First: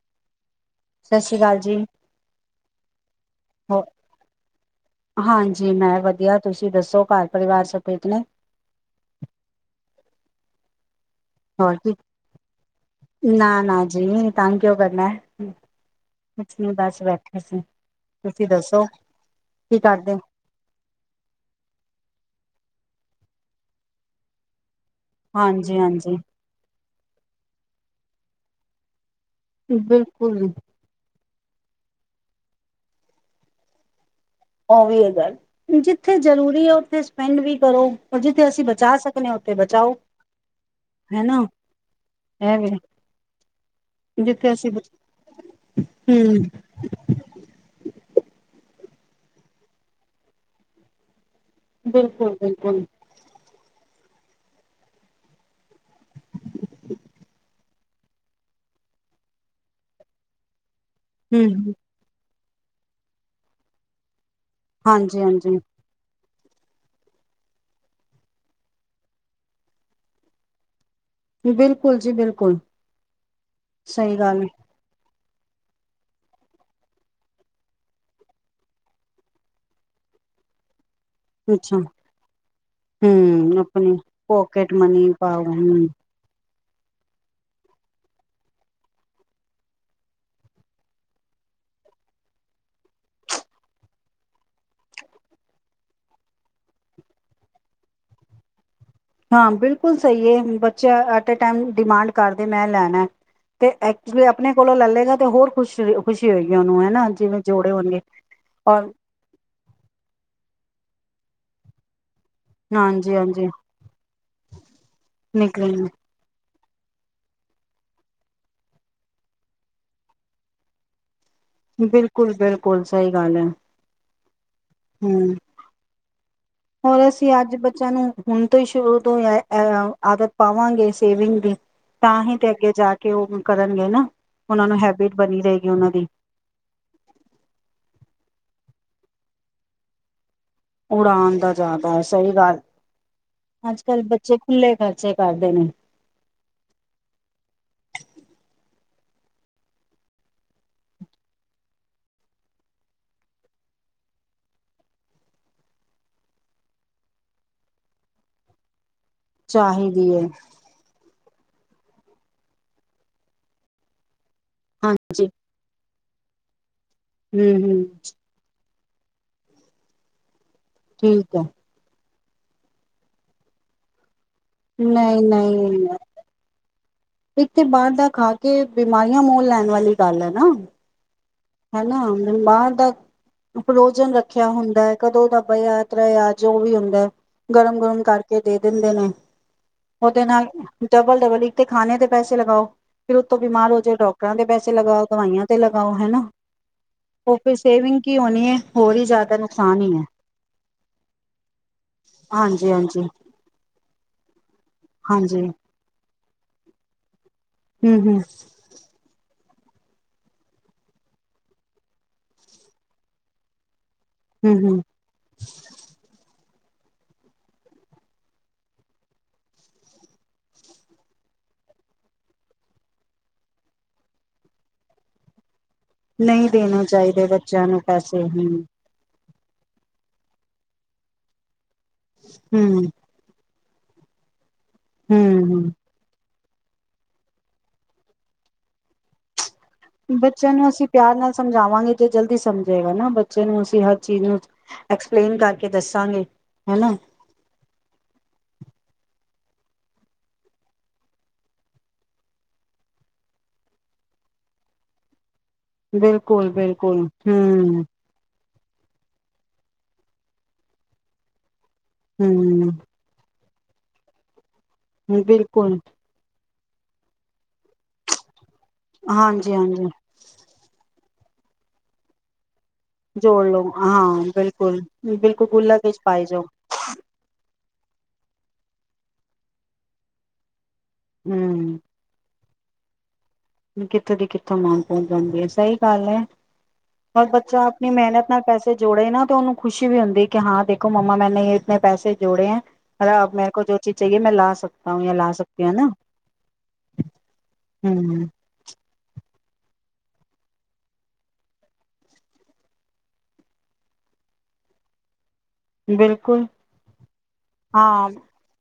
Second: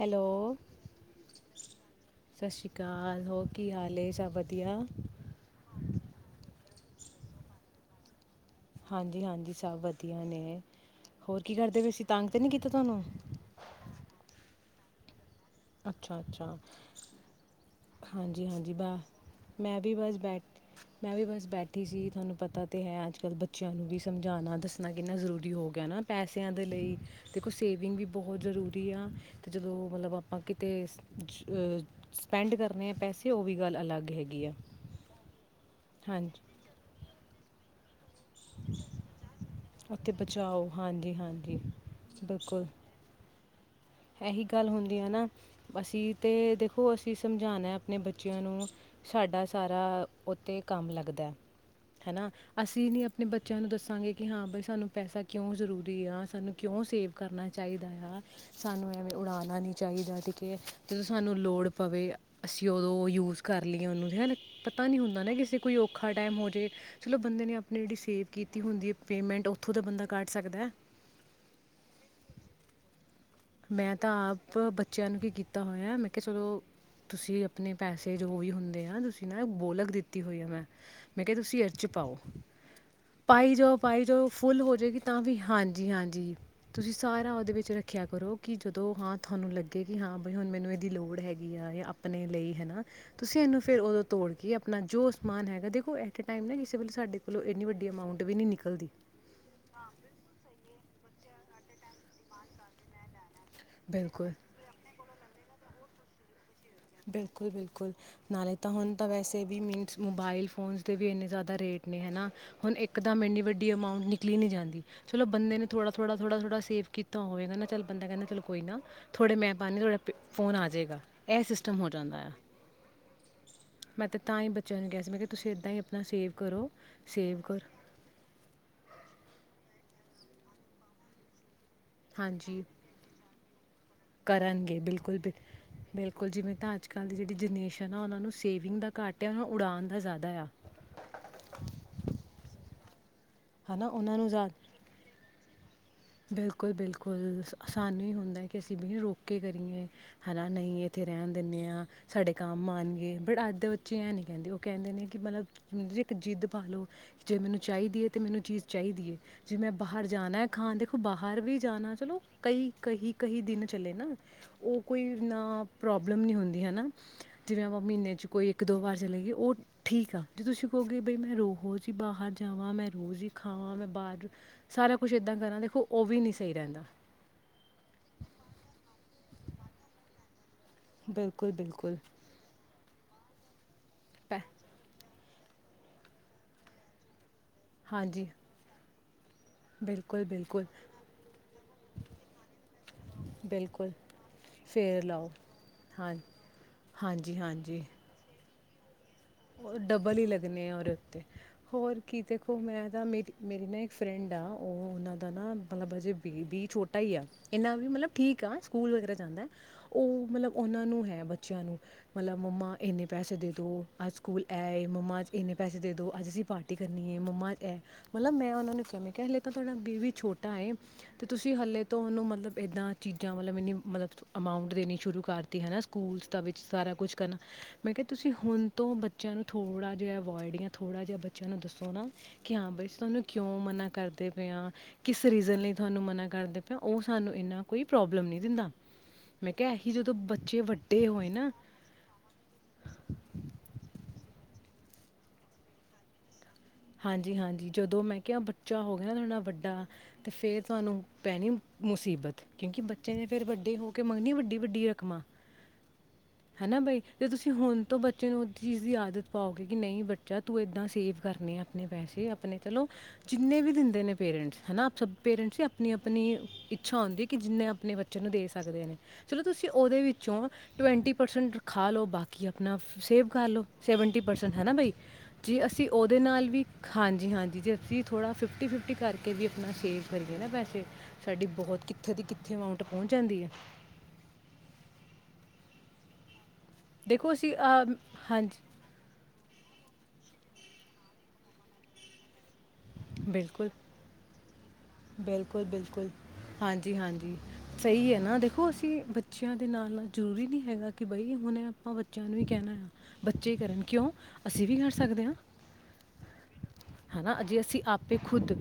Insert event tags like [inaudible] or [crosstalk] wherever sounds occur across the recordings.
Hello, ਸਤਿ ਸ੍ਰੀ ਅਕਾਲ ਜੀ। ਸਤਿ ਸ਼੍ਰੀ ਅਕਾਲ ਹੋਰ ਕੀ ਹੋ ਹਾਲ ਏ ਸਭ ਵਧੀਆ ਹਾਂਜੀ, ਮੈਂ ਵਧੀਆ ਤੁਸੀਂ ਦੱਸੋ ਘਰ -ਪਰਿਵਾਰ ਸਭ ਠੀਕ ਨੇ। ਹਾਂਜੀ -ਹਾਂਜੀ ਸਭ ਵਧੀਆ ਨੇ। ਹੋਰ ਕਰਦੇ ਪਏ ਕੀ, ਸੀ ਤੰਗ ਤਾਂ ਨਹੀਂ ਕੀਤਾ ਤੁਹਾਨੂੰ ਨਾ- ਨਾ ਜੀ। ਤਾਂ, ਕਿਉਂ ਕਰਨਾ ਹੈ। ਅੱਛਾ ਕੁਛ -ਅੱਛਾ, ਨੀ ਬਸ ਬੈਠੇ ਸੀ ਤੁਸੀਂ ਹਾਂਜੀ -ਹਾਂਜੀ ਦੱਸੋ ਬ ਕੀ ਮੈਂ ਵੀ ਕਰਦੇ ਬਸ ਬੈਠ ਮੈਂ ਵੀ ਬਸ ਬੈਠੀ ਸੀ ਤੁਹਾਨੂੰ ਪਤਾ ਤੇ ਹੈ ਅੱਜ ਕੱਲ੍ਹ ਬੱਚਿਆਂ ਨੂੰ ਵੀ ਸਮਝਾਉਣਾ ਦੱਸ ਕਿੰਨਾ ਜ਼ਰੂਰੀ ਹੋ ਹਾਂਜੀ ਗਿਆ ਨਾ ਹਾਂਜੀ ਪੈਸਿਆਂ ਦੇ ਲਈ ਕੁੱਛ ਸੇਵਿੰਗ ਵੀ ਬਹੁਤ ਜ਼ਰੂਰੀ ਆ। ਅਤੇ ਜਦੋਂ ਮਤਲਬ ਆਪ ਬਿਲਕੁਲ ਬਾਕੀ ਤੇ ਸਪੈਂਡ ਕਰਨੇ ਆ ਪੈਸੇ ਉਹ ਵੀ ਗੱਲ ਅਲੱਗ ਹੈਗੀ। ਆ ਉਹ ਵੀਹ ਹਜ਼ਾਰ ਜਿੱਥੇ ਹਾਂਜੀ ਜਰੂਰੀ ਹੈ ਉੱਥੇ ਸਪੈਂਡ ਵੀ ਕਰੋ, ਪਰ ਜਿੱਥੇ ਅਸੀਂ ਬਚਾ ਸਕਦੇ ਹਾਂ। ਉੱਥੇ ਬਚਾਓ ਉੱਥੇ ਬਚਾਓ, ਹਾਂਜੀ ਹਨਾ -ਹਾਂਜੀ ਤੁਸੀ ਇਹ ਦਸੋ। ਵੀ ਇਹੀ ਜਿੱਥੇ ਗੱਲ ਅਸੀਂ ਹੁੰਦੀ ਆ ਨਾ, ਅਸੀਂ ਹਮ ਤੇ ਦੇਖੋ ਅਸੀਂ ਸਮਝਾਣਾ ਹੈ ਆਪਣੇ ਬੱਚਿਆਂ ਨੂੰ ਸਾਡਾ ਸਾਰਾ ਉੱਤੇ ਕੰਮ ਲੱਗਦਾ। ਹੈਨਾ ਬਿਲਕੁਲ ਬਿਲਕੁਲ ਅਸੀਂ ਨੀ ਆਪਣੇ ਬੱਚੇ ਬੱਚਿਆਂ ਨੂੰ ਦੱਸਾਂਗੇ ਕਿ ਹਾਂ ਬਾਈ ਸਾਨੂੰ ਪੈਸਾ ਕਿਉਂ ਜ਼ਰੂਰੀ ਆ, ਸਾਨੂੰ ਕਿਉਂ ਸੇਵ ਕਰਨਾ ਚਾਹੀਦਾ ਆ। ਸਾਨੂੰ ਐਵੇਂ ਉਡਾਉਣਾ ਨਹੀਂ ਚਾਹੀਦਾ। ਠੀਕ ਏ। ਜਦੋਂ ਸਾਨੂੰ ਲੋੜ ਹਮ ਪਵੇ ਅਸੀਂ ਉਦੋਂ ਯੂਜ ਕਰ ਲਈਏ ਉਹਨੂੰ ਹੈ ਨਾ। ਪਤਾ ਨੀ ਹਾਂਜੀ ਹੁੰਦਾ ਨਾ ਹਾਂਜੀ ਕਿਸੇ ਕੋਈ ਔਖਾ ਟਾਈਮ ਹੋ ਜਾ ਚਲੋ ਬੰਦੇ ਨੇ ਆਪਣੀ ਜਿਹੜੀ ਸੇਵ ਕੀਤੀ ਹੁੰਦੀ ਪੇਮੈਂਟ ਉੱਥੋਂ ਦਾ ਬੰਦਾ ਕੱਢ ਸਕਦਾ। ਬਿਲਕੁਲ ਜੀ ਬਿਲਕੁਲ। ਮੈਂ ਤਾਂ ਸਹੀ ਗੱਲ ਆਪ ਹੈ ਬੱਚਿਆਂ ਨੂੰ ਵੀ ਕੀਤਾ ਹੋਇਆ ਮੈਂ ਕਿਹਾ ਚਲੋ, ਤੁਸੀਂ ਆਪਣੇ ਪੈਸੇ ਜੋ ਵੀ ਹੁੰਦੇ ਆ ਤੁਸੀਂ ਨਾ ਬੋਲਕ ਦਿੱਤੀ ਹੋਈ ਆ ਮੈਂ। ਮੈਂ ਕਿਹਾ ਤੁਸੀਂ ਇਹਦੇ ਅੱਛਾ ਚ ਪਾਓ। ਪਾਈ ਹੂੰ ਆਪਣੀ ਜਾਓ-ਪਾਈ ਜਾਓ ਫੁੱਲ ਪੋਕੇਟ ਹੋ ਜਾਵੇਗੀ ਮਨੀ ਤਾਂ ਵੀ, ਪਾਓ ਹੂੰ ਹਾਂਜੀ-ਹਾਂਜੀ। ਤੁਸੀਂ ਸਾਰਾ ਉਹਦੇ ਵਿੱਚ ਰੱਖਿਆ ਕਰ ਕਰੋ ਕਿ ਜਦੋਂ ਹਾਂ ਤੁਹਾਨੂੰ ਲੱਗੇ ਕਿ ਹਾਂ ਬ ਹੁਣ ਮੈਨੂੰ ਇਹਦੀ ਲੋੜ ਹੈਗੀ ਆ ਜਾਂ ਆਪਣੇ ਲਈ ਹੈ ਨਾ ਤੁਸੀਂ ਇਹਨੂੰ ਫਿਰ ਉਦੋਂ ਤੋੜ ਕੇ ਆਪਣਾ ਜੋ ਸਮਾਨ ਹੈਗਾ ਦੇਖੋ ਐਟ ਏ ਟਾਈਮ ਨਾ ਕਿਸੇ ਵੇਲੇ ਸਾਡੇ ਕੋਲੋਂ ਐੰਨੀ ਵੱਡੀ ਅਮਾਊਂਟ ਵੀ ਨਹੀਂ ਨਿਕਲਦੀ। ਹਾਂ, ਬਿਲਕੁਲ ਸਹੀ ਹੈ ਬੱਚਾ ਅ ਐਟ ਏ ਟਾਈਮ ਡਿਮਾਂਡ ਕਰਦੇ ਮੈਂ ਲੈਣਾ ਤੇ ਐਕਚੁਲੀ ਬਿਲਕੁਲ ਆਪਣੇ ਕੋਲੋਂ ਲੈ ਲਏਗਾ ਤੇ ਹੋਰ ਖੁਸ਼ ਰਈ ਓਹ ਖੁਸ਼ੀ ਹੋਈ ਬਿਲਕੁਲ- ਬਿਲਕੁਲ ਨਾਲੇ ਤਾਂ ਔਰ ਹੁਣ ਤਾਂ ਵੈਸੇ ਵੀ ਮੀਨਸ ਮੋਬਾਇਲ ਫੋਨ ਤੇ ਵੀ ਇੰਨੇ ਜ਼ਿਆਦਾ ਰੇਟ ਨੇ ਹਨਾ ਹੁਣ ਇੱਕਦਮ ਇੰਨੀ ਹਾਂਜੀ-ਹਾਂਜੀ ਵੱਡੀ ਅਮਾਊਂਂਟ ਨਿਕਲੀ ਨੀ ਜਾਂਦੀ ਚਲੋ ਬੰਦੇ ਨੇ ਨਿਕਲਣਗੇ ਥੋੜ੍ਹਾ-ਥੋੜ੍ਹਾ, ਥੋੜ੍ਹਾ-ਥੋੜ੍ਹਾ ਸੇਵ ਸੇਵ ਕੀਤਾ ਹੋਵੇਗਾ ਨਾ ਚੱਲ ਬੰਦਾ ਕਹਿੰਦਾ ਚਲ ਕੋਈ ਨਾ ਥੋੜੇ ਮੈਂ ਪਾ ਦਿੰਨਾ ਤੁਹਾਡਾ ਫੋਨ ਆ ਜੇਗਾ। ਬਿਲਕੁਲ-ਬਿਲਕੁਲ, ਸਹੀ ਗੱਲ ਹੈ। ਤਾਈਂ ਬੱਚ ਚਲ ਗਿਆ ਸੀ ਮੈਂ ਕਿਹਾ ਹੂੰ ਤੁਸੀਂ ਇੱਦਾਂ ਹੀ ਅਪ ਨਾ ਸੇਫ ਹੋਰ ਅਸੀਂ ਅੱਜ ਬੱਚਿਆਂ ਨੂੰ ਹੁਣ ਤੋਂ ਹੀ ਸ਼ੁਰੂ ਤੋਂ ਆਹ ਆ ਆਦਤ ਪਾਵਾਂਗੇ ਸੇਵਿੰਗ ਦੀ। ਤਾਂ ਹੀ ਤੇ ਹਾਂਜੀ ਅੱਗੇ ਜਾ ਕੇ ਉਹ ਕਰਨਗੇ ਨਾ ਉਹਨਾਂ ਨੂੰ ਕਰਨਗੇ ਹੈਬਿਟ ਬਿਲਕੁਲ ਬਿਲ ਬਣੀ ਰਹੇਗੀ ਉਹਨਾਂ ਦੀ ਬਿਲਕੁਲ ਜਿਵੇਂ ਤਾਂ ਅੱਜ ਕੱਲ੍ਹ ਦੀ ਜਿਹੜੀ ਜਨਰੇਸ਼ਨ ਆ ਉਹਨਾਂ ਨੂੰ ਸੇਵਿੰਗ ਦਾ ਘੱਟ ਆ ਉਹਨਾਂ ਨੂੰ ਉਡਾਣ ਦਾ ਜ਼ਿਆਦਾ ਆ। ਉਡਾਣ ਦਾ ਜ਼ਿਆਦਾ ਹੈ, ਸਹੀ ਗੱਲ ਹੈ ਅੱਜ ਨਾ ਕੱਲ ਉਹਨਾਂ ਬੱਚੇ ਖੁੱਲੇ ਖ਼ਰਚੇ ਕਰਦੇ ਨੇ। ਬਿਲਕੁਲ-ਬਿਲਕੁਲ ਸਾਨੂੰ ਵੀ ਹੁੰਦਾ ਕਿ ਅਸੀਂ ਵੀ ਰੋਕੇ ਕੇ ਕਰੀਏ ਹਨਾ ਨਹੀਂ ਇੱਥੇ ਰਹਿਣ ਦਿੰਦੇ ਹਾਂ, ਸਾਡੇ ਕੰਮ ਆਣਗੇ ਬਟ ਅੱਜ ਦੇ ਬੱਚੇ ਐਂ ਨਹੀਂ ਕਹਿੰਦੇ ਉਹ ਕਹਿੰਦੇ ਨੇ ਕਿ ਮਤਲਬ ਇੱਕ ਜਿੱਦ ਪਾ ਲਉ ਜੇ ਮੈਨੂੰ ਚਾਹੀਦੀ ਹੈ, ਤਾਂ ਮੈਨੂੰ ਚੀਜ਼ ਚਾਹੀਦੀ ਹੈ। ਜੇ ਮੈਂ ਬਾਹਰ ਜਾਣਾ ਹੈ ਖਾਣ ਦੇਖੋ ਬਾਹਰ ਵੀ ਜਾਣਾ ਚਲੋ ਕਈ ਕਹੀ ਕਹੀ ਦਿਨ ਚਲੇ ਨਾ ਉਹ, ਕੋਈ ਹਾਂਜੀ ਨਾ ਪ੍ਰੋਬਲਮ ਨਹੀਂ ਹੁੰਦੀ ਹੈ ਨਾ ਹਮ ਜਿਵੇਂ ਆਪਾਂ ਹਮ ਮਹੀਨੇ ਚ ਕੋਈ ਇੱਕ ਦੋ ਵਾਰ ਚਲੇ ਗਏ ਉਹ ਠੀਕ ਆ। ਜੇ ਤੁਸੀਂ ਕਹੋਗੇ ਬਈ ਠੀਕ ਮੈਂ ਹੈ ਰੋਜ਼ ਈ ਬਾਹਰ ਜਾਵਾਂ ਮੈਂ, ਰੋਜ਼ ਹੀ ਖਾਵਾਂ ਮੈਂ ਬਾਹਰ ਸਾਰਾ ਕੁਛ ਇੱਦਾਂ ਕਰਾਂ ਦੇਖੋ ਨਹੀਂ-ਨਹੀਂ, ਉਹ ਵੀ ਨਹੀਂ ਸਹੀ ਰਹਿੰਦਾ। ਇੱਕ ਤੇ ਬਾਹਰ ਦਾ ਖਾ ਕੇ ਬਿਮਾਰੀਆਂ ਮੋਲ ਲੈਣ ਵਾਲੀ ਗੱਲ ਹੈ ਨਾ ਬਿਲਕੁਲ ਬਿਲਕੁਲ ਹਨਾ ਮੈਂ ਬਾਹਰ ਦਾ ਫ੍ਰੋਜਨ ਪੈ ਰੱਖਿਆ ਹੁੰਦਾ ਹੈ ਕਦੋਂ ਦਾ ਬਯਾਂ ਤ੍ਰਯਾ ਜੋ ਵੀ ਹੁੰਦਾ ਗਰਮ ਗਰਮ ਹਾਂਜੀ ਕਰਕੇ ਦੇ ਦਿੰਦੇ ਨੇ ਉਹਦੇ ਬਿਲਕੁਲ ਨਾਲ ਬਿਲਕੁਲ ਡਬਲ ਡਬਲ ਇੱਕ ਤੇ ਖਾਣੇ ਦੇ ਪੈਸੇ ਲਗਾਓ ਫਿਰ ਉਤੋਂ ਬਿਮਾਰ ਹੋ ਬਿਲਕੁਲ ਜਾਓ ਡਾਕਟਰਾਂ ਦੇ ਪੈਸੇ ਫੇਰ ਲਗਾਓ ਲਾਓ ਦਵਾਈਆਂ ਤੇ ਲਗਾਓ ਹਾਂ ਹਨਾ। ਓ ਹਾਂਜੀ ਫੇਰ ਸੇਵਿੰਗ ਕੀ ਹੋਣੀ ਏ ਹੋਰ ਹੀ ਜਾ ਕੇ ਉਹ ਡਬਲ ਹੀ ਲੱਗਣੇ ਆ ਉਹਦੇ ਉੱਤੇ ਹੋਰ ਕੀ ਦੇਖੋ ਹਾਂਜੀ ਮੈਂ ਹਾਂਜੀ ਤਾਂ ਮੇਰੀ ਮੇਰੀ ਨਾ ਇੱਕ ਫਰੈਂਡ ਆ ਉਹ ਉਹਨਾਂ ਦਾ ਹਾਂਜੀ ਨਾ ਮਤਲਬ ਅਜੇ ਬੇਬੀ ਛੋਟਾ ਹੀ ਆ ਇੰਨਾ ਵੀ ਹਮ ਮਤਲਬ ਹਮ ਠੀਕ ਆ‌ ਸਕੂਲ ਵਗੈਰਾ ਜਾਂਦਾ ਏ। ਉਹ ਮਤਲਬ ਉਹਨਾਂ ਨੂੰ ਹੈ ਬੱਚਿਆਂ ਨੂੰ ਮਤਲਬ ਮੰਮਾ ਇੰਨੇ ਪੈਸੇ ਦੇ ਦੋ ਅੱਜ ਸਕੂਲ ਐ ਹੂੰ-ਹੂੰ ਏ ਮੰਮਾ ਇੰਨੇ ਪੈੇ ਦੇ ਦੋ ਅੱਜ ਅਸੀ ਪਾਰਟੀ ਕਰਨੀ ਹੈ ਮੰਮਾ ਮਤਲਬ ਮੈਂ ਉਹਨਾ ਨੂੰ ਕ ਹਲੇ ਤਾਂ ਤੁਹਾਡਾ ਬੀਬੀ ਛੋਟਾ ਤੇ ਤੁਸੀਂ ਹਲੇ ਤੋਂ ਉਹਨੂੰ ਮਤਲਬ ਏਦਾਂ ਚੀਜ਼ਾਂ ਮਤਲਬ ਮਤਲਬ ਅਮਾਊਂਟ ਦੇਣੀ ਸ਼ੁਰੂ ਕਰ ਤੀ ਹਨਾ ਸਕੂਲਸ ਦਾ ਨਹੀਂ ਵਿੱਚ ਦੇਣੇ ਸਾਰਾ ਕੁਛ ਚਾਹੀਦੇ ਕਰਨਾ ਬੱਚਿਆਂ ਨੂੰ ਮੈਂ ਕਿਹਾ ਪੈਸੇ ਤੁਸੀਂ ਹੁਣ ਤੋਂ ਬਚਿਆਂ ਨੂੰ ਥੋੜਾ ਜਿਹਾ ਅਵੋਇਡ ਜਾਂ ਥੋੜਾ ਜਿਹਾ ਬੱਚਿਆਂ ਨੂੰ ਦਸੋ ਨਾ ਕਿ ਹਾਂ ਬਾਈ ਤੁਹਾਨੂੰ ਕਿਉਂ ਮਨਾਂ ਕਰਦੇ ਪਏ ਆ ਕਿਸ ਰੀਜ਼ਨ ਲਈ ਹੂੰ-ਹੂੰ-ਹੂੰ ਤੁਹਾਨੂੰ ਮਨਾ ਕਰਦੇ ਉਹ ਸਾਨੂੰ ਇੰਨਾ ਕੋਈ ਪ੍ਰੋਬਲਮ ਨਹੀਂ ਦਿੰਦਾ ਮੈਂ ਕਿਹਾ ਇਹੀ ਜਦੋਂ ਬੱਚਿਆਂ ਬੱਚੇ ਨੂੰ ਅਸੀਂ ਵੱਡੇ ਪਿਆਰ ਹੋਏ ਨਾਲ ਨਾ ਸਮਝਾਵਾਂਗੇ ਜੇ ਜਲਦੀ ਸਮਝੇਗਾ ਨਾ ਬੱਚੇ ਨੂੰ ਅਸੀਂ ਚੀਜ਼ ਨੂੰ ਐਕਸਪਲੇਨ ਕਰਕੇ ਦੱਸਾਂਗੇ। ਹਨਾ ਹਾਂਜੀ ਹਾਂਜੀ ਜਦੋਂ ਮੈਂ ਕਿਹਾ ਬੱਚੇ ਬੱਚਾ ਹੋ ਗਿਆ ਨਾ ਤੁਹਾਡਾ ਵੱਡਾ ਅਤੇ ਫਿਰ ਤੁਹਾਨੂੰ ਪੈਣੀ ਮੁਸੀਬਤ ਕਿਉਂਕਿ ਬੱਚੇ ਨੇ ਫਿਰ ਵੱਡੇ ਹੋ ਕੇ ਮੰਗਣੀ ਵੱਡੀ ਵੱਡੀ ਰਕਮਾਂ ਹੈ ਨਾ ਬਈ ਬਿਲਕੁਲ-ਬਿਲਕੁਲ ਤੇ ਤੁਸੀਂ ਹੁਣ ਹੂੰ ਤੋਂ ਬੱਚੇ ਨੂੰ ਉਸ ਚੀਜ਼ ਦੀ ਆਦਤ ਪਾਓਗੇ ਕਿ ਨਹੀਂ ਬੱਚਾ ਤੂੰ ਇੱਦਾਂ ਸੇਵ ਕਰਨੇ ਆ। ਆਪਣੇ ਪੈਸੇ ਆਪਣੇ ਹੂੰ ਚਲੋ ਜਿੰਨੇ ਵੀ ਦਿੰਦੇ ਨੇ ਪੇਰੈਂਟਸ ਹਨਾ ਆਪ ਸਭ ਪੇਰੈਂਟਸ ਹੀ ਬਿਲਕੁਲ ਆਪਣੀ-ਆਪਣੀ ਇੱਛਾ ਹੁੰਦੀ ਕਿ ਜਿੰਨੇ ਆਪਣੇ ਬੱਚੇ ਨੂੰ ਦੇ ਸਕਦੇ ਨੇ। ਚਲੋ ਤੁਸੀਂ ਹਾਂਜੀ-ਹਾਂਜੀ ਉਹਦੇ ਵਿੱਚੋਂ ਟਵੰਟੀ- ਪਰਸੈਂਟ ਖਾ ਲਓ, ਬਾਕੀ ਆਪ- ਆਪਣਾ ਸੇਵ ਜੋੜ ਕਰ ਲੋ। ਲਓ ਹਾਂ ਸੈਵਨਟੀ ਪਰਸੈਂਟ ਹੈ ਨਾ ਬਿਲਕੁਲ ਬਾਈ। ਬਿਲਕੁਲ ਜੇ ਗੁੱਲਕ ਅਸੀਂ ਵਿੱਚ ਉਹਦੇ ਪਾਈ ਜਾਓ ਨਾਲ ਵੀ ਹਾਂਜੀ -ਹਾਂਜੀ ਜ ਅਸੀਂ ਥੋੜ੍ਹਾ ਫਿਫਟੀ -ਫਿਫਟੀ ਕਰਕੇ ਵੀ ਆਪਣਾ ਸੇਵ ਕਰੀਏ ਨਾ ਪੈਸੇ ਸਾਡੀ ਹੂੰ ਬਹੁਤ ਕਿੱਥੇ ਦੀ ਕਿੱਥੇ [unintelligible] ਕਿੱਥੋਂ ਦੀ ਕਿੱਥੋਂ ਅਮਾਊਂਟ ਪਹੁੰਚ ਜਾਂਦੀ ਹੈ। ਸਹੀ ਕਾਲ ਹੈ। ਪਰ ਦੇਖੋ ਅਸੀਂ ਬੱਚਾ ਆਪਣੀ ਅਮ, ਮਿਹਨਤ ਨਾਲ ਹਾਂਜੀ ਪੈਸੇ ਜੋੜੇ ਤੇ ਉਹਨੂੰ ਖੁਸ਼ੀ ਵੀ ਹੁੰਦੀ। ਕੇ ਹਾਂ ਦੇਖੋ ਮੰਮਾ ਮੈਂਨੇ ਇਤੇ ਪੈਸੇ ਜੋੜੇ ਹੈ। ਅਬ ਮੇਰੇ ਕੋ ਬਿਲਕੁਲ ਜੋ ਚੀਜ਼ ਚਾਹੀਏ ਮੈਂ ਲਾ ਸਕਤਾ ਹੂ ਜਾਂ ਲਾ ਸਕਤੀ ਬਿਲਕੁਲ ਹੈ ਨਾ ਬਿਲਕੁਲ ਹਾਂਜੀ ਹ ਕਿ ਬੱਚਿਆਂ ਦੇ ਨਾਲ-ਨਾਲ ਜ਼ਰੂਰੀ ਨਹੀਂ ਹੈਗਾ ਕਿ ਬਈ ਹੁਣ ਆਪਾਂ ਬੱਚਿਆਂ ਨੂੰ ਵੀ ਕਹਿਣਾ ਆ ਬੱਚੇ ਕਰਨ ਕਿਉਂ ਅਸੀਂ ਵੀ ਕਰ ਸਕਦੇ ਹਾਂ। ਬਿਲਕੁਲ ਹਨਾ ਜੇ ਅਸੀਂ ਹਾਂ ਆਪੇ ਖੁਦ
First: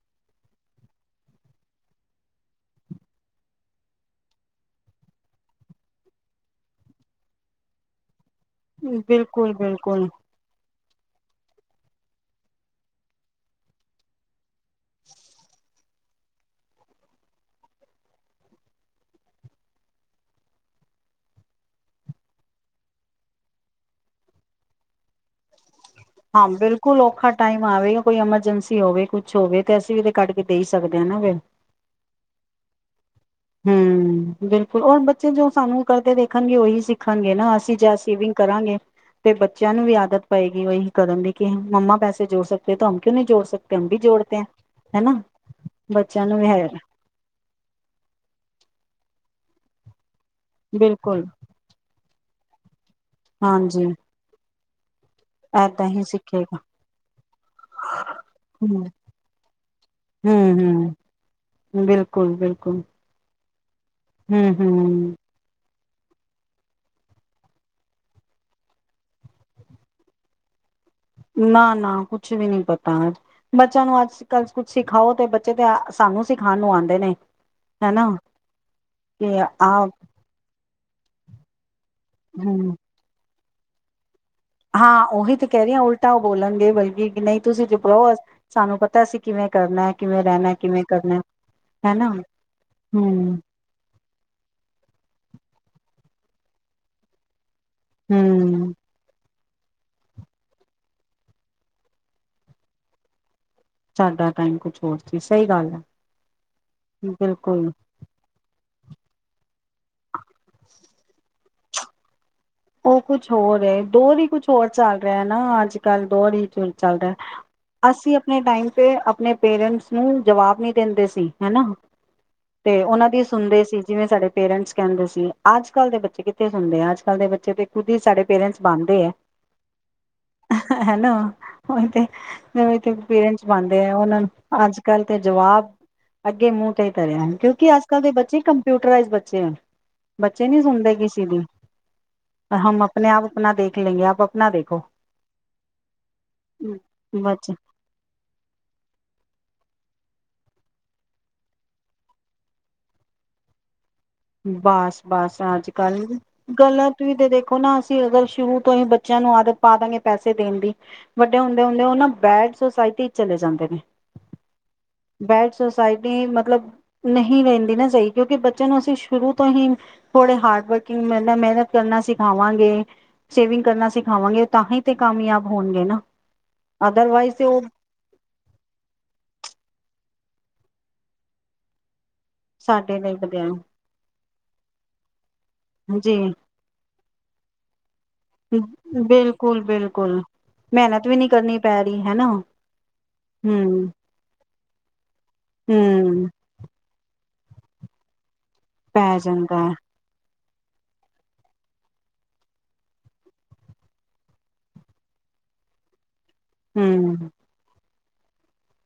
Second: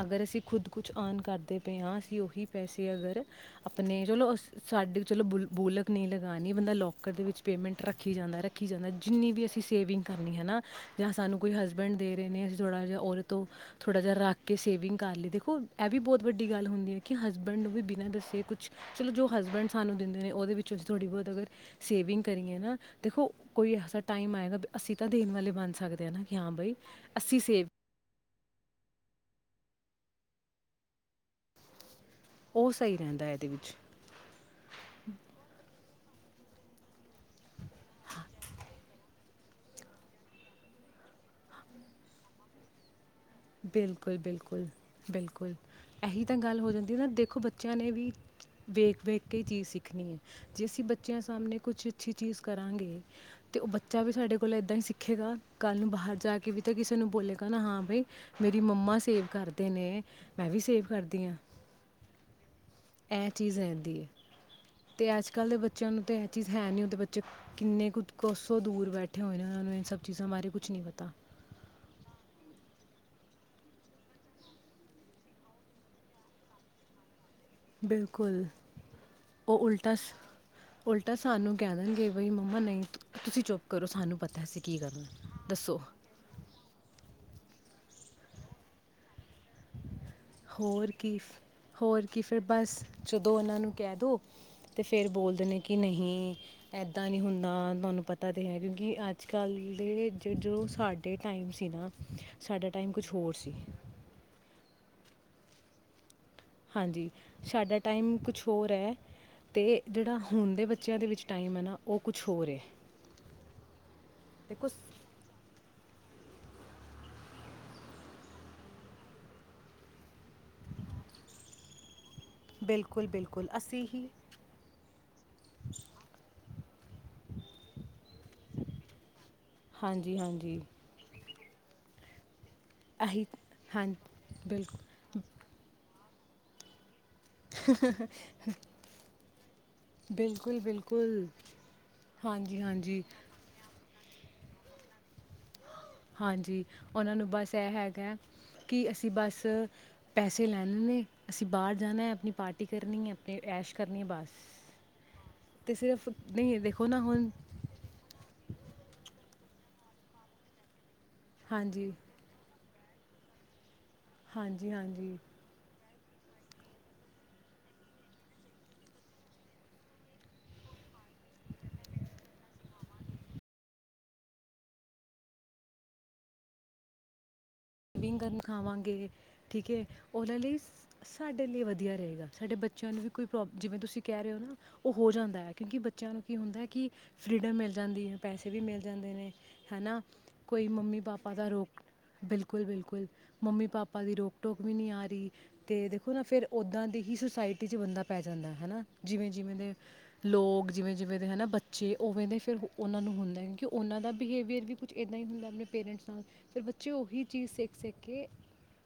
ਅਗਰ ਅਸੀਂ ਖੁਦ ਕੁਛ ਔਨ ਕਰਦੇ ਪਏ ਹਾਂ ਅਸੀਂ ਉਹੀ ਪੈਸੇ ਅਗਰ ਆਪਣੇ ਚਲੋ ਅ ਸਾਡੇ ਚਲੋ ਬੁਲ ਬੋਲਕ ਨਹੀਂ ਲਗਾਉਣੀ ਬੰਦਾ ਲੋਕੌਕਰ ਦੇ ਵਿੱਚ ਪੇਮੈਂਟ ਰੱਖੀ ਜਾਂਦਾ ਰੱਖ ਰੱਖੀ ਜਾਂਦਾ ਜਿੰਨੀ ਵੀ ਬਿਲਕੁਲ ਅਸੀਂ ਸੇਵਿੰਗ ਬਿਲਕੁਲ ਕਰਨੀ ਹੈ ਨਾ ਜਾਂ ਸਾਨੂੰ ਕੋਈ ਹਸਬੈਂਡ ਦੇ ਰਹੇ ਨੇ ਅਸੀਂ ਥੋੜਾ ਜਿਹਾ ਉਹਦੇ ਤੋਂ ਥੋੜ੍ਹਾ ਜਿਹਾ ਰੱਖ ਕੇ ਸੇਵਿੰਗ ਕਰ ਲਈ ਦੇਖੋ ਇਹ ਵੀ ਬਹੁਤ ਵੱਡੀ ਗੱਲ ਹੁੰਦੀ ਹੈ। ਕਿ ਹਸਬੈਂਡ ਨੂੰ ਵੀ ਬਿਨਾਂ ਦੱਸੇ ਕੁਛ ਚਲੋ ਜੋ ਹਸਬੈਂਡ ਸਾਨੂੰ ਦਿੰਦੇ ਨੇ ਉਹਦੇ ਵਿੱਚੋਂ ਅਸੀਂ ਥੋੜ੍ਹੀ ਬਹੁਤ ਅਗਰ ਸੇਵਿੰਗ ਕਰੀਏ ਨਾ ਦੇਖੋ ਕੋਈ ਐਸਾ ਟਾਈਮ ਆਏਗਾ ਅਸੀਂ ਤਾਂ ਦੇਣ ਵਾਲੇ ਬਣ ਸਕਦੇ ਆ ਨਾ ਕਿ ਹਾਂ, ਬਈ ਬਿਲਕੁਲ ਔਖਾ ਅਸੀਂ ਸੇਵ ਟਾਈਮ ਆਵੇ ਕੋਈ ਐਮਰਜੈਂਸੀ ਹੋਵੇ ਕੁਛ ਹੋਵੇ ਤੇ ਅਸੀਂ ਵੀ ਤੇ ਕੱਢ ਕੇ ਦੇ ਹੀ ਸਕਦੇ ਹਾਂ ਨਾ ਫਿਰ ਉਹ ਸਹੀ ਰਹਿੰਦਾ ਹੈ ਇਹਦੇ ਵਿੱਚ ਹੂ ਬਿਲਕੁਲ ਉਹ ਬੱਚੇ ਜੋ ਸਾਨੂੰ ਕਰਦੇ ਦੇਖਣਗੇ ਉਹੀ ਸਿੱਖਣਗੇ ਨਾ ਅਸੀਂ ਜਾਂ ਸੇਵਿੰਗ ਕਰਾਂਗੇ ਤੇ ਬੱਚਿਆਂ ਨੂੰ ਵੀ ਆਦਤ ਪਏਗੀ ਉਹੀ ਕਰਨ ਦੀ ਕਿ ਮੰਮਾ ਪੈਸੇ ਜੋੜ ਸਕਦੇ ਤੋ ਹਮ ਕਿਉਂ ਨਹੀਂ ਜੋੜ ਸਕਤੇ ਹਮ ਵੀ ਬਿਲਕੁਲ ਜੋੜਤੇ ਹੈ -ਬਿਲਕੁਲ ਹੈਨਾ -ਬਿਲਕੁਲ ਇਹੀ ਬੱਚਿਆਂ ਤਾਂ ਨੂੰ ਵੀ ਗੱਲ ਹੋ ਜਾਂਦੀ ਹੈ। ਨਾ ਦੇਖੋ ਬੱਚਿਆਂ ਨੇ ਵੀ ਵੇਖ-ਵੇਖ ਕੇ ਹੀ ਚੀਜ਼ ਸਿੱਖਣੀ ਹੈ। ਜੇ ਅਸੀ ਬੱਚਿਆਂ ਬਿਲਕੁਲ ਸਾਹਮਣੇ ਕੁੱਛ ਅੱਛੀ ਚੀਜ਼ ਕਰਾਂਗੇ ਤੇ ਉਹ ਹਾਂਜੀ ਬੱਚਾ ਵੀ ਸਾਡੇ ਕੋਲ ਓ ਇਦਾਂ ਹੀ ਸਿਖੇਗਾ ਕੱਲ ਏਦਾਂ ਨੂੰ ਹੀ ਬਾਹਰ ਜਾ ਕੇ ਸਿੱਖੇਗਾ ਵੀ ਤਾਂ ਕਿਸੇ ਨੂੰ ਬੋਲੇਗਾ ਨਾ ਹਾਂ ਬਈ ਮੇਰੀ ਹੂੰ ਮੰਮਾ ਸੇਵ ਕਰਦੇ ਨੇ ਹੂੰ ਮੈਂ ਵੀ ਸੇਵ ਕਰਦੀ ਹਾਂ ਹਮ ਇਹ ਚੀਜ਼ ਹੈ ਤੇ ਅਜ ਕੱਲ੍ਹ ਦੇ ਬੱਚੇ ਬੱਚਿਆਂ ਨੂੰ ਤਾਂ ਇਹ ਚੀਜ਼ ਹੈ ਨਹੀਂ ਹੁੰਦੇ ਬੱਚੇ ਕਿੰਨੇ ਕੁ ਕੁ ਸੋਂ ਦੂਰ ਬੈਠੇ ਹੋਏ ਨੇ ਉਹਨਾਂ ਨੂੰ ਇਹ ਸਭ ਚੀਜ਼ਾਂ ਬਾਰੇ ਕੁਛ ਨਹੀਂ ਪਤਾ ਨਾ ਨਾ ਕੁਛ ਵੀ ਨੀ ਪਤਾ ਬੱਚਿਆਂ ਨੂੰ ਅੱਜ ਕੱਲ ਕੁਛ ਸਿਖਾਓ ਤੇ ਬੱਚੇ ਤੇ ਸਾਨੂੰ ਸਿਖਾਉਣ ਨੂੰ ਆਉਂਦੇ ਨੇ ਹਨਾ ਬਿਲਕੁਲ ਕਿ ਉਹ ਆਹ ਉਲਟਾ ਉਲਟਾ ਸਾਨੂੰ ਕਹਿ ਦੇਣਗੇ ਬਈ ਮੰਮਾ ਹੂੰ ਨਹੀਂ ਤੁਸੀਂ ਚੁੱਪ ਕਰੋ ਸਾਨੂੰ ਪਤਾ ਅਸੀਂ ਕੀ ਹਾਂ ਉਹੀ ਕਰਨਾ ਤੇ ਕਹਿ ਰਹੀ ਹ ਦੱਸੋ ਉਲਟਾ ਉਹ ਬੋਲਣਗੇ ਬਲਕਿ ਕਿ ਨਹੀਂ ਤੁਸੀਂ ਚੁੱਪ ਰਹੋ ਸਾਨੂੰ ਪਤਾ ਅਸੀਂ ਕਿਵੇਂ ਕਰਨਾ ਕਿਵੇਂ ਰਹਿਣਾ ਕਿਵੇਂ ਹੋਰ ਕੀ ਕਰਨਾ ਹੋਰ ਹਨਾ ਕੀ ਫਿਰ ਬਸ ਜਦੋਂ ਹੂੰ ਉਹਨਾਂ ਨੂੰ ਕਹਿ ਦੋ ਤੇ ਫੇਰ ਬੋਲਦੇ ਨੇ ਕਿ ਨਹੀਂ ਏਦਾਂ ਨੀ ਹੁੰਦਾ ਤੁਹਾਨੂੰ ਪਤਾ ਤੇ ਹੈ ਹੂੰ ਕਿਉਂਕਿ ਅੱਜ ਅੱ ਕੱਲ੍ਹ ਦੇ ਜ ਜੋ ਸਾਡੇ ਟਾਈਮ ਸੀ ਨਾ ਸਾਡਾ ਟਾਈਮ ਕੁਛ ਹੋਰ ਸੀ ਸਾਡਾ ਟਾਈਮ ਕੁਛ ਹੋਰ ਸੀ ਸਹੀ ਗੱਲ ਹੈ ਹਾਂਜੀ ਬਿਲਕੁਲ ਸਾਡਾ ਟਾਈਮ ਕੁਛ ਹੋਰ ਹੈ ਤੇ ਜਿਹੜਾ ਹੁਣ ਦੇ ਬੱਚਿਆਂ ਦੇ ਵਿੱਚ ਟਾਈਮ ਹੈ ਨਾ ਉਹ ਕੁ ਉਹ ਕੁੱਛ ਹੋਰ ਹੈ ਦੋ ਹੀ ਕੁਛ ਹੋਰ ਦੇਖੋ ਚੱਲ ਰਿਹਾ ਨਾ ਅੱਜ ਗੱਲ ਦੋ ਹੀ ਚ ਚੱਲਦਾ ਅਸੀਂ ਆਪਣੇ ਟਾਈਮ ਤੇ ਆਪਣੇ ਪੇਰੈਂਟਸ ਨੂੰ ਜਵਾਬ ਨਹੀਂ ਦਿੰਦੇ ਸੀ ਹਨਾ ਤੇ ਬਿਲਕੁਲ ਉਹਨਾਂ ਦੀ ਬਿਲਕੁਲ ਸੁਣਦੇ ਸੀ ਅਸੀਂ ਜਿਵੇਂ ਹੀ ਸਾਡੇ ਪੇਰੈਂਟਸ ਕਹਿੰਦੇ ਸੀ ਅੱਜ ਕੱਲ ਦੇ ਬੱਚੇ ਕਿੱਥੇ ਸੁਣਦੇ ਆ ਅੱਜ ਕੱਲ ਦੇ ਬੱਚੇ ਖੁਦ ਹੀ ਸਾਡੇ ਪੇਰੈਂਟਸ ਬਣਦੇ ਹੈ ਹਾਂਜੀ ਹਾਂਜੀ ਹਨਾ ਓਹੀ ਤੇ ਇਹੀ ਪੇਰੈਂਟਸ ਬਣਦੇ ਹਾਂ ਆ ਉਹਨਾਂ ਨੂੰ ਅੱਜ ਬਿਲਕੁਲ ਕੱਲ੍ਹ ਤੇ ਜਵਾਬ ਅੱਗੇ ਮੂੰ ਤੇ ਹਨ ਕਿਉਂਕਿ ਅੱਜੱਲ ਦੇ ਬੱਚੇ ਕੰਪਿਊਰਾਈਜ਼ ਅੱਛਾ ਬੱਚੇ ਬਿਲਕੁਲ ਨਹੀਂੀ ਸੁਣਦੇ ਕਿਸੇ ਬਿਲਕੁਲ ਦੀ ਹਾਂਜੀ ਹਮ ਹਾਂਜੀ ਆਪਣੇ ਆਪ ਆਪਣਾ ਦੇਖੇ ਨਹੀਂ ਆਪ ਆਪਣਾ ਦੇਖੋ। ਹਾਂਜੀ, ਉਹਨਾਂ ਨੂੰ ਬੱਚੇ ਬਸ ਇਹ ਹੈਗਾ ਕਿ ਅਸੀਂ ਬਸ ਪੈਸੇ ਲੈਣੇ ਨੇ ਅਸੀਂ ਬਾਹਰ ਜਾਣਾ ਆਪਣੀ ਪਾਰਟੀ ਕਰਨੀ ਹੈ। ਐਸ਼ ਕਰਨੀ ਹੈ ਬਸ ਬਸ-ਬਸ ਅੱਜ ਅਤੇ ਕੱਲ ਸਿਰਫ ਨਹੀਂ ਦੇਖੋ ਨਾ ਗਲਤ ਵੀ ਤੇ ਹੁਣ ਦੇਖੋ ਨਾ ਅਸੀਂ ਅਗਰ ਸ਼ੁਰੂ ਤੋਂ ਹੀ ਬੱਚਿਆਂ ਨੂੰ ਆਦਤ ਪਾ ਦਾਂਗੇ ਪੈਸੇ ਦੇਣ ਦੀ ਵੱਡੇ ਹੁੰਦੇ-ਹੁੰਦੇ ਹਾਂਜੀ ਉਹ ਨਾ ਬੈਡਸ ਸੁੋਸਾਇਟੀ ਚ ਚਲੇ ਜਾਂਦੇ ਨੇ। ਹਾਂਜੀ-ਹਾਂਜੀ ਸੋਸਾਇਟੀ ਮਤਲਬ ਨਹੀਂ ਰਹਿੰਦੀ ਨਾ ਸਹੀ ਕਿਉਂਕਿ ਬੱਚਿਆਂ ਨੂੰ ਅਸੀਂ ਸ਼ੁਰੂ ਤੋਂ ਹੀ ਥੋੜੇ ਹਾਰਡ ਵਰਕਿੰਗ, ਮੇਹਨਤ ਕਰਨਾ ਸਿਖਾਵਾਂਗੇ, ਸੇਵਿੰਗ ਕਰਨਾ ਸਿਖਾਵਾਂਗੇ ਤਾਂਹੀ ਤੇ ਕਾਮਯਾਬ ਹੋਣਗੇ ਨਾ ਅਦਰਵਾਈਜ਼ ਤੇ ਉਹ [unintelligible] ਖਾਵਾਂਗੇ ਠੀਕ ਏ। ਉਹਨਾਂ ਹੀ ਸਾਡੇ ਲਈ ਵਧੀਆ ਰਹੇਗਾ। ਸਾਡੇ ਬੱਚਿਆਂ ਨੂੰ ਵੀ ਲਈ ਕੋਈ ਵਧੀਆ ਪ੍ਰੋਬਲਮ ਨੀ। ਜਿਵੇਂ ਤੁਸੀਂ ਕਹਿ ਰਹੇ ਹੋ ਨਾ ਉਹ ਹੋ ਜਾਂਦਾ ਹੈ ਕਿਉਂਕਿ ਬੱਚਿਆਂ ਜੀ ਨੂੰ ਕੀ ਹੁੰਦਾ ਕਿ ਫ੍ਰੀਡਮ ਮਿਲ ਜਾਂਦੀ ਪੈਸੇ ਵੀ ਮਿਲ ਜਾਂਦੇ ਨੇ ਹੈ ਨਾ ਬਿਲਕੁਲ-ਬਿਲਕੁਲ ਕੋਈ ਮੰਮੀ ਮਿਹਨਤ ਵੀ ਨੀ ਪਾਪਾ ਦਾ ਕਰਨੀ ਰੋਕ ਪੈ ਰਹੀ ਹਨਾ ਬਿਲਕੁਲ-ਬਿਲਕੁਲ ਮੰਮੀ ਪਾਪਾ ਦੀ ਰੋਕ ਟੋਕ ਵੀ ਨੀ ਆ ਰਹੀ ਤੇ ਦੇਖੋ ਹੂੰ-ਹੂੰ ਨਾ ਫੇਰ ਓਦਾਂ ਦੀ ਹੀ ਸੋਸਾਇਟੀ 'ਚ ਬੰਦਾ ਬੈ ਹਨਾ ਪੈ ਜਿਵੇਂ-ਜਿਵੇਂ ਜਾਂਦਾ ਹੈ ਦੇ ਲੋਗ ਜਿਵੇਂ-ਜਿਵੇਂ ਦੇ ਹੈ ਨਾ ਬੱਚੇ ਉਵੇਂ ਦੇ ਫਿਰ ਉਹਨਾਂ ਨੂੰ ਹੁੰਦਾ ਹੈ। ਕਿਉਂਕਿ ਉਹਨਾਂ ਦਾ ਬਿਹੇਵੀਅਰ ਵੀ ਕੁਝ ਇੱਦਾਂ ਹੀ ਹੁੰਦਾ ਆਪਣੇ ਪੇਰੈਂਟਸ ਨਾਲ ਫਿਰ ਬੱਚੇ ਉਹੀ ਹਮ ਸੇਕ ਸੇਕੇ ਕੇ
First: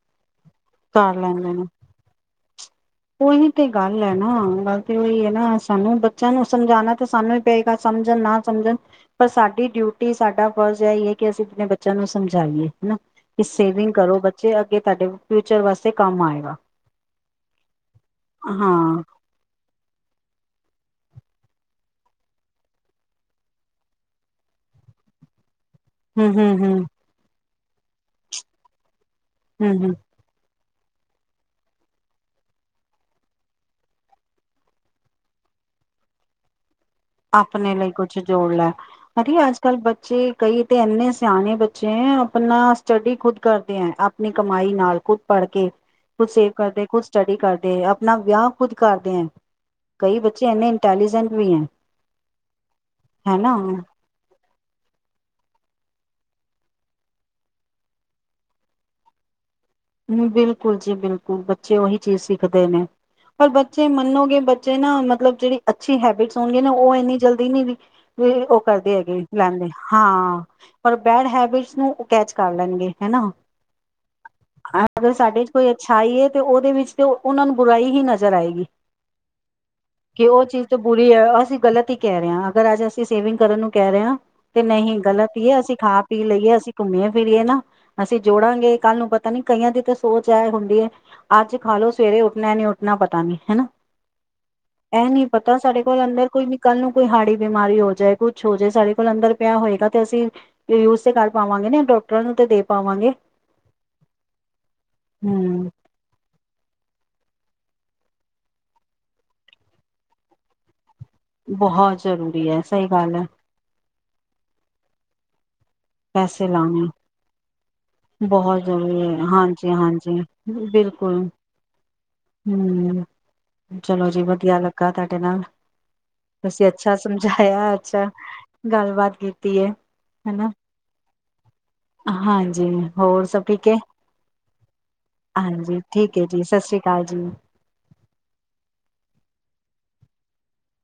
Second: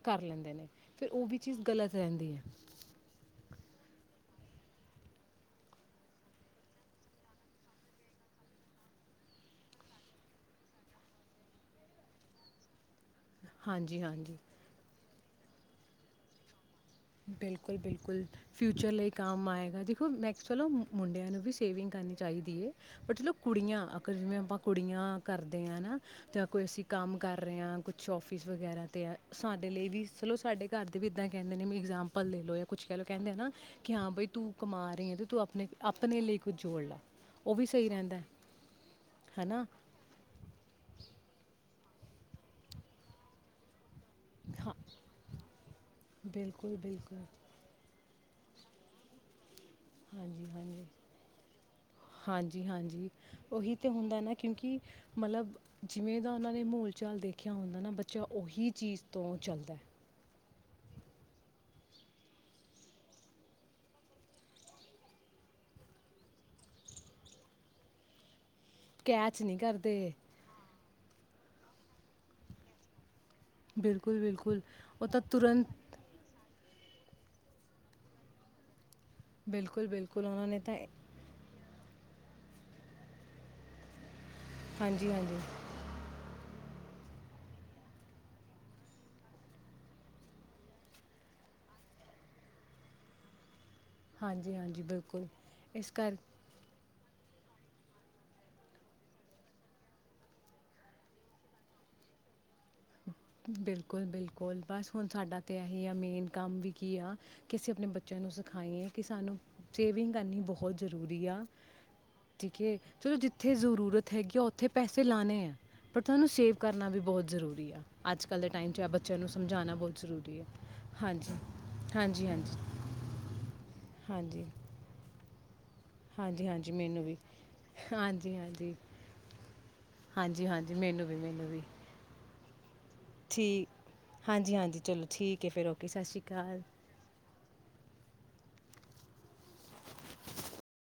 ਕਰ ਲੈਂਦੇ ਨੇ। ਫਿਰ ਕਰ ਉਹ ਵੀ ਲੈਂਦੇ ਚੀਜ਼ ਨੇ ਗ਼ਲਤ ਰਹਿੰਦੀ ਐ। ਉਹੀ ਤੇ ਗੱਲ ਹੈ ਨਾ ਗੱਲ ਤੇ ਉਹੀ ਹੈ ਨਾ ਗੱਲ ਤੇ ਉਹੀ ਹੈ ਨਾ ਸਾਨੂੰ ਬੱਚਿਆਂ ਨੂੰ ਸਮਝਾਉਣਾ ਤਾਂ ਸਾਨੂੰ ਹੀ ਪਏਗਾ ਸਮਝਣ ਨਾ ਸਮਝਣ ਪਰ ਸਾਡੀ ਡਿਊਟੀ, ਸਾਡਾ ਫਰਜ਼ ਹੈਹੀ ਹੈ ਕਿ ਅਸੀਂ ਆਪਣੇ ਬੱਚਿਆਂ ਨੂੰ ਸਮਝਾਈਏ ਹਨਾ। ਕਿ ਸੇਵਿੰਗ ਹਾਂਜੀ ਕਰੋ ਹਾਂਜੀ ਬੱਚੇ ਅੱਗੇ ਤੁਹਾਡੇ ਫਿਊਚਰ ਵਾਸਤੇ ਕੰਮ ਆਏਗਾ। ਬਿਲਕੁਲ ਬਿਲਕੁਲ-ਬਿਲਕੁਲ ਹਾਂ ਫਿਊਚਰ ਲਈ ਕੰਮ ਆਏਗਾ। ਦੇਖੋ [unintelligible] ਮੁੰਡਿਆਂ ਨੂੰ ਵੀ ਸੇਵਿੰਗ ਕਰਨੀ ਚਾਹੀਦੀ ਹੈ। ਬਟ ਕੁੜੀਆਂ ਅਗਰ ਜਿਵੇਂ ਆਪਾਂ ਕੁੜੀਆਂ ਕਰਦੇ [unintelligible] ਹਮ ਜਾਂ ਹਮ ਕੋਈ ਹਮ ਅਸੀਂ ਹਮ ਕੰਮ ਕਰ ਕਰ ਰਹੇ ਹਾ ਕੁਛ ਆਫਿਸ ਵਗੈਰਾ ਤੇ ਆ ਸਾਡੇ ਹਮ ਲਈ ਵੀ ਚਲੋ ਸਾਡੇ ਘਰ ਦੇ ਵੀ ਐਦਾਂ ਕਹਿੰਦੇ ਨੇ ਬਈ। ਇਗਜੈਮਪਲ ਦੇ ਲਓ ਜਾਂ ਕੁਛ ਕਹਿ ਲਓ ਕਹਿੰਦੇ ਨਾ ਕਿ ਹਾਂ ਤੂੰ ਕਮਾ ਰਹੀ ਹੈ ਤੇ ਤੂੰ ਆਪਣੇ-ਆਪਣੇ ਲਈ ਕੁਝ ਜੋੜ ਲੈ। ਆਪਣੇ ਲਈ ਕੁਛ ਜੋੜ ਲੈ, ਅਰੇ ਹੈ ਅੱਜ ਨਾ? ਕੱਲ੍ਹ ਬੱਚੇ ਕਈ ਤੇ ਇੰਨੇ ਸਿਆਣੇ ਬੱਚੇ ਚੇਂ ਆਪਣਾ ਸਟਡੀ ਖੁਦ ਕਰਦੇ ਐਂ ਆ ਆਪਣੀ ਕਮਾਈ ਹਾਂ, ਨਾਲ ਖੁਦ ਪੜ੍ਹ ਕੇ ਖੁਦ ਸੇਵ ਬਿਲਕੁਲ, ਕਰਦੇ ਖੁਦ ਬਿਲਕੁਲ। ਸਟੱਡੀ ਕਰਦੇ ਆ ਨਾ ਵਿਆਹ ਖੁਦ ਕਰਦੇ ਐ। ਕਈ ਬੱਚੇ ਹਾਂਜੀ, ਇੰਨੇ ਹਾਂਜੀ। ਇੰਟੈਲੀਜੈਂਟ ਵੀ ਐਂ। ਹਾਂਜੀ ਹਾਂਜੀ ਉਹੀ ਤੇ ਹੁੰਦਾ ਐ ਨਾ। ਕਿਉਂਕਿ ਮਤਲਬ ਜਿਵੇਂ ਦਾ ਉਹਨਾਂ ਨੇ ਮਾਹੌਲ ਚਾਲ ਦੇਖਿਆ ਹੁੰਦਾ ਨਾ ਬੱਚਾ ਉਹੀ ਚੀਜ਼ ਤੋਂ ਚੱਲਦਾ ਏ। ਬਿਲਕੁਲ ਜੀ ਬਿਲਕੁਲ ਬੱਚੇ ਉਹੀ ਚੀਜ਼ ਸਿੱਖਦੇ ਨੇ ਪਰ ਬੱਚੇ ਮੰਨੋਗੇ ਬੱਚੇ ਨਾ ਮਤਲਬ ਜਿਹੜੀ ਅੱਛੀ ਹੈਬਿਟਸ ਹੋਣਗੇ ਨਾ ਉਹ ਇੰਨੀ ਜਲਦੀ ਨੀ। ਕਰਦੇ ਹੈਗੇ ਕੈਚ ਨਹੀਂ ਲੈਂਦੇ ਕਰਦੇ ਹਾਂ ਪਰ ਬੈਡ ਹੈਬਿਟ ਨੂੰ ਕੈਚ ਕਰ ਲੈਣਗੇ ਹੈ ਨਾ ਬਿਲ ਹਾ ਅਗਰ ਸਾਡੇ ਚ ਕੋਈ ਅੱਛਾਈਏ ਹੈ ਤੇ ਉਹ ਉਹਦੇ ਵਿੱਚ ਤੇ ਉਹਨਾਂ ਨੂੰ ਬੁਰਾਈ ਹੀ ਨਜ਼ਰ ਆਏਗੀ। ਬਿਲਕੁਲ ਬਿਲਕੁਲ ਕੈ ਉਹ ਉਹਨਾਂ ਨੇ ਚੀਜ਼ ਤਾਂ ਬੁਰੀ ਹੈ ਅਸੀਂ ਗ਼ਲਤ ਹੀ ਕਹਿ ਰਹੇ ਹਾਂ ਅਗਰ ਅੱਜ ਅਸੀਂ ਸੇਵਿੰਗ ਕਰਨ ਨੂੰ ਕਹਿ ਰਹੇ ਹਾਂ। ਤੇ ਨਹੀਂ ਹਾਂਜੀ ਗਲਤ ਹਾਂਜੀ ਹੀਏ ਅਸੀਂ ਖਾ ਪੀ ਲਈਏ ਅਸੀਂ ਘੁੰਮਿਆ ਫਿਰੀਏ ਨਾ ਅਸੀਂ ਜੋੜਾਂਗੇ ਕੱਲ ਨੂੰ ਪਤਾ ਪਤਾ ਨੀ ਕਈਆਂ ਦੀ ਤਾਂ ਸੋਚ ਇਹ ਹੁੰਦੀ ਹੈ ਅੱਜ ਖਾਲੋ ਸਵੇਰੇ ਉੱਠਣਾ ਨੀ ਉੱਠਣਾ ਪਤਾ ਨੀ ਹੈ ਨਾ। ਹਾਂਜੀ ਹਾਂਜੀ ਇਹ ਨਹੀਂ ਬਿਲਕੁਲ ਪਤਾ ਸਾਡੇ ਇਸ ਕੋਲ ਕਰ ਅੰਦਰ ਕੋਈ ਵੀ ਕੱਲ ਨੂੰ ਕੋਈ ਹਾੜੀ ਬਿਮਾਰੀ ਹੋ ਜਾਏ ਕੁਛ ਹੋ ਜਾਏ ਸਾਡੇ ਕੋਲ ਅੰਦਰ ਪਿਆ ਹੋਏਗਾ ਤੇ ਅਸੀਂ ਯੂਜ ਤੇ ਕਰ ਪਾਵਾਂਗੇ ਨਾ ਡਾਕਟਰਾਂ ਨੂੰ ਤੇ ਦੇ ਪਾਵਾਂਗੇ। ਬਿਲਕੁੱਲ ਬਿਲਕੁਲ ਬਿਲਕੁਲ ਬਸ ਹੁਣ ਸਾਡਾ ਤੇ ਹਮ ਇਹੀ ਆ ਮੇਨ ਕੰਮ ਵੀ ਕੀ ਆ ਕਿ ਅਸੀਂ ਆਪਣੇ ਬੱਚਿਆਂ ਨੂੰ ਸਿਖਾਈਏ ਕਿ ਸਾਨੂੰ ਸੇਵਿੰਗ ਕਰਨੀ ਬਹੁਤ ਜ਼ਰੂਰੀ ਆ ਬਹੁਤ ਜ਼ਰੂਰੀ ਠੀਕ ਹੈ। ਸਹੀ ਗੱਲ ਚਲੋ, ਹੈ ਜਿੱਥੇ ਜ਼ਰੂਰਤ ਹੈਗੀ ਆ ਉੱਥੇ ਪੈਸੇ ਲਾਣੈ ਹੈ। ਪਰ ਤੁਹਾਨੂੰ ਪੈਸੇ ਸੇਵ ਲਾਣੇ ਕਰਨਾ ਵੀ ਬਹੁਤ ਜ਼ਰੂਰੀ ਆ। ਅੱਜ ਕੱਲ੍ਹ ਦੇ ਬਹੁਤ ਟਾਈਮ 'ਚ ਆ ਜ਼ਰੂਰੀ ਬੱਚਿਆਂ ਹੈ ਨੂੰ ਹਾਂਜੀ ਸਮਝਾਉਣਾ ਬਹੁਤ ਹਾਂਜੀ ਜ਼ਰੂਰੀ ਹੈ। ਬਿਲਕੁਲ ਹਾਂਜੀ ਹਾਂਜੀ ਹਾਂਜੀ ਹਮ ਚਲੋ ਜੀ ਹਾਂਜੀ ਵਧੀਆ ਲੱਗਾ ਤੁਹਾਡੇ ਨਾਲ ਹਾਂਜੀ ਤੁਸੀਂ ਹਾਂਜੀ ਅੱਛਾ ਮੈਨੂੰ ਵੀ ਸਮਝਾਇਆ ਅੱਛਾ ਹਾਂਜੀ ਹਾਂਜੀ ਗੱਲਬਾਤ ਕੀਤੀ ਹੈ। ਹਨਾ ਜੀ ਮੈਨੂੰ ਵੀ ਮੈਨੂੰ ਵੀ। ਹਾਂਜੀ ਹੋਰ ਸਭ ਠੀਕ ਹੈ ਹਾਂਜੀ ਹਾਂਜੀ ਚਲੋ ਠੀਕ ਹੈ ਫਿਰ ਹਾਂਜੀ ਓਕੇ ਸਤਿ ਠੀਕ ਸ਼੍ਰੀ ਹੈ ਜੀ ਸਤਿ ਸ੍ਰੀ ਅਕਾਲ ਜੀ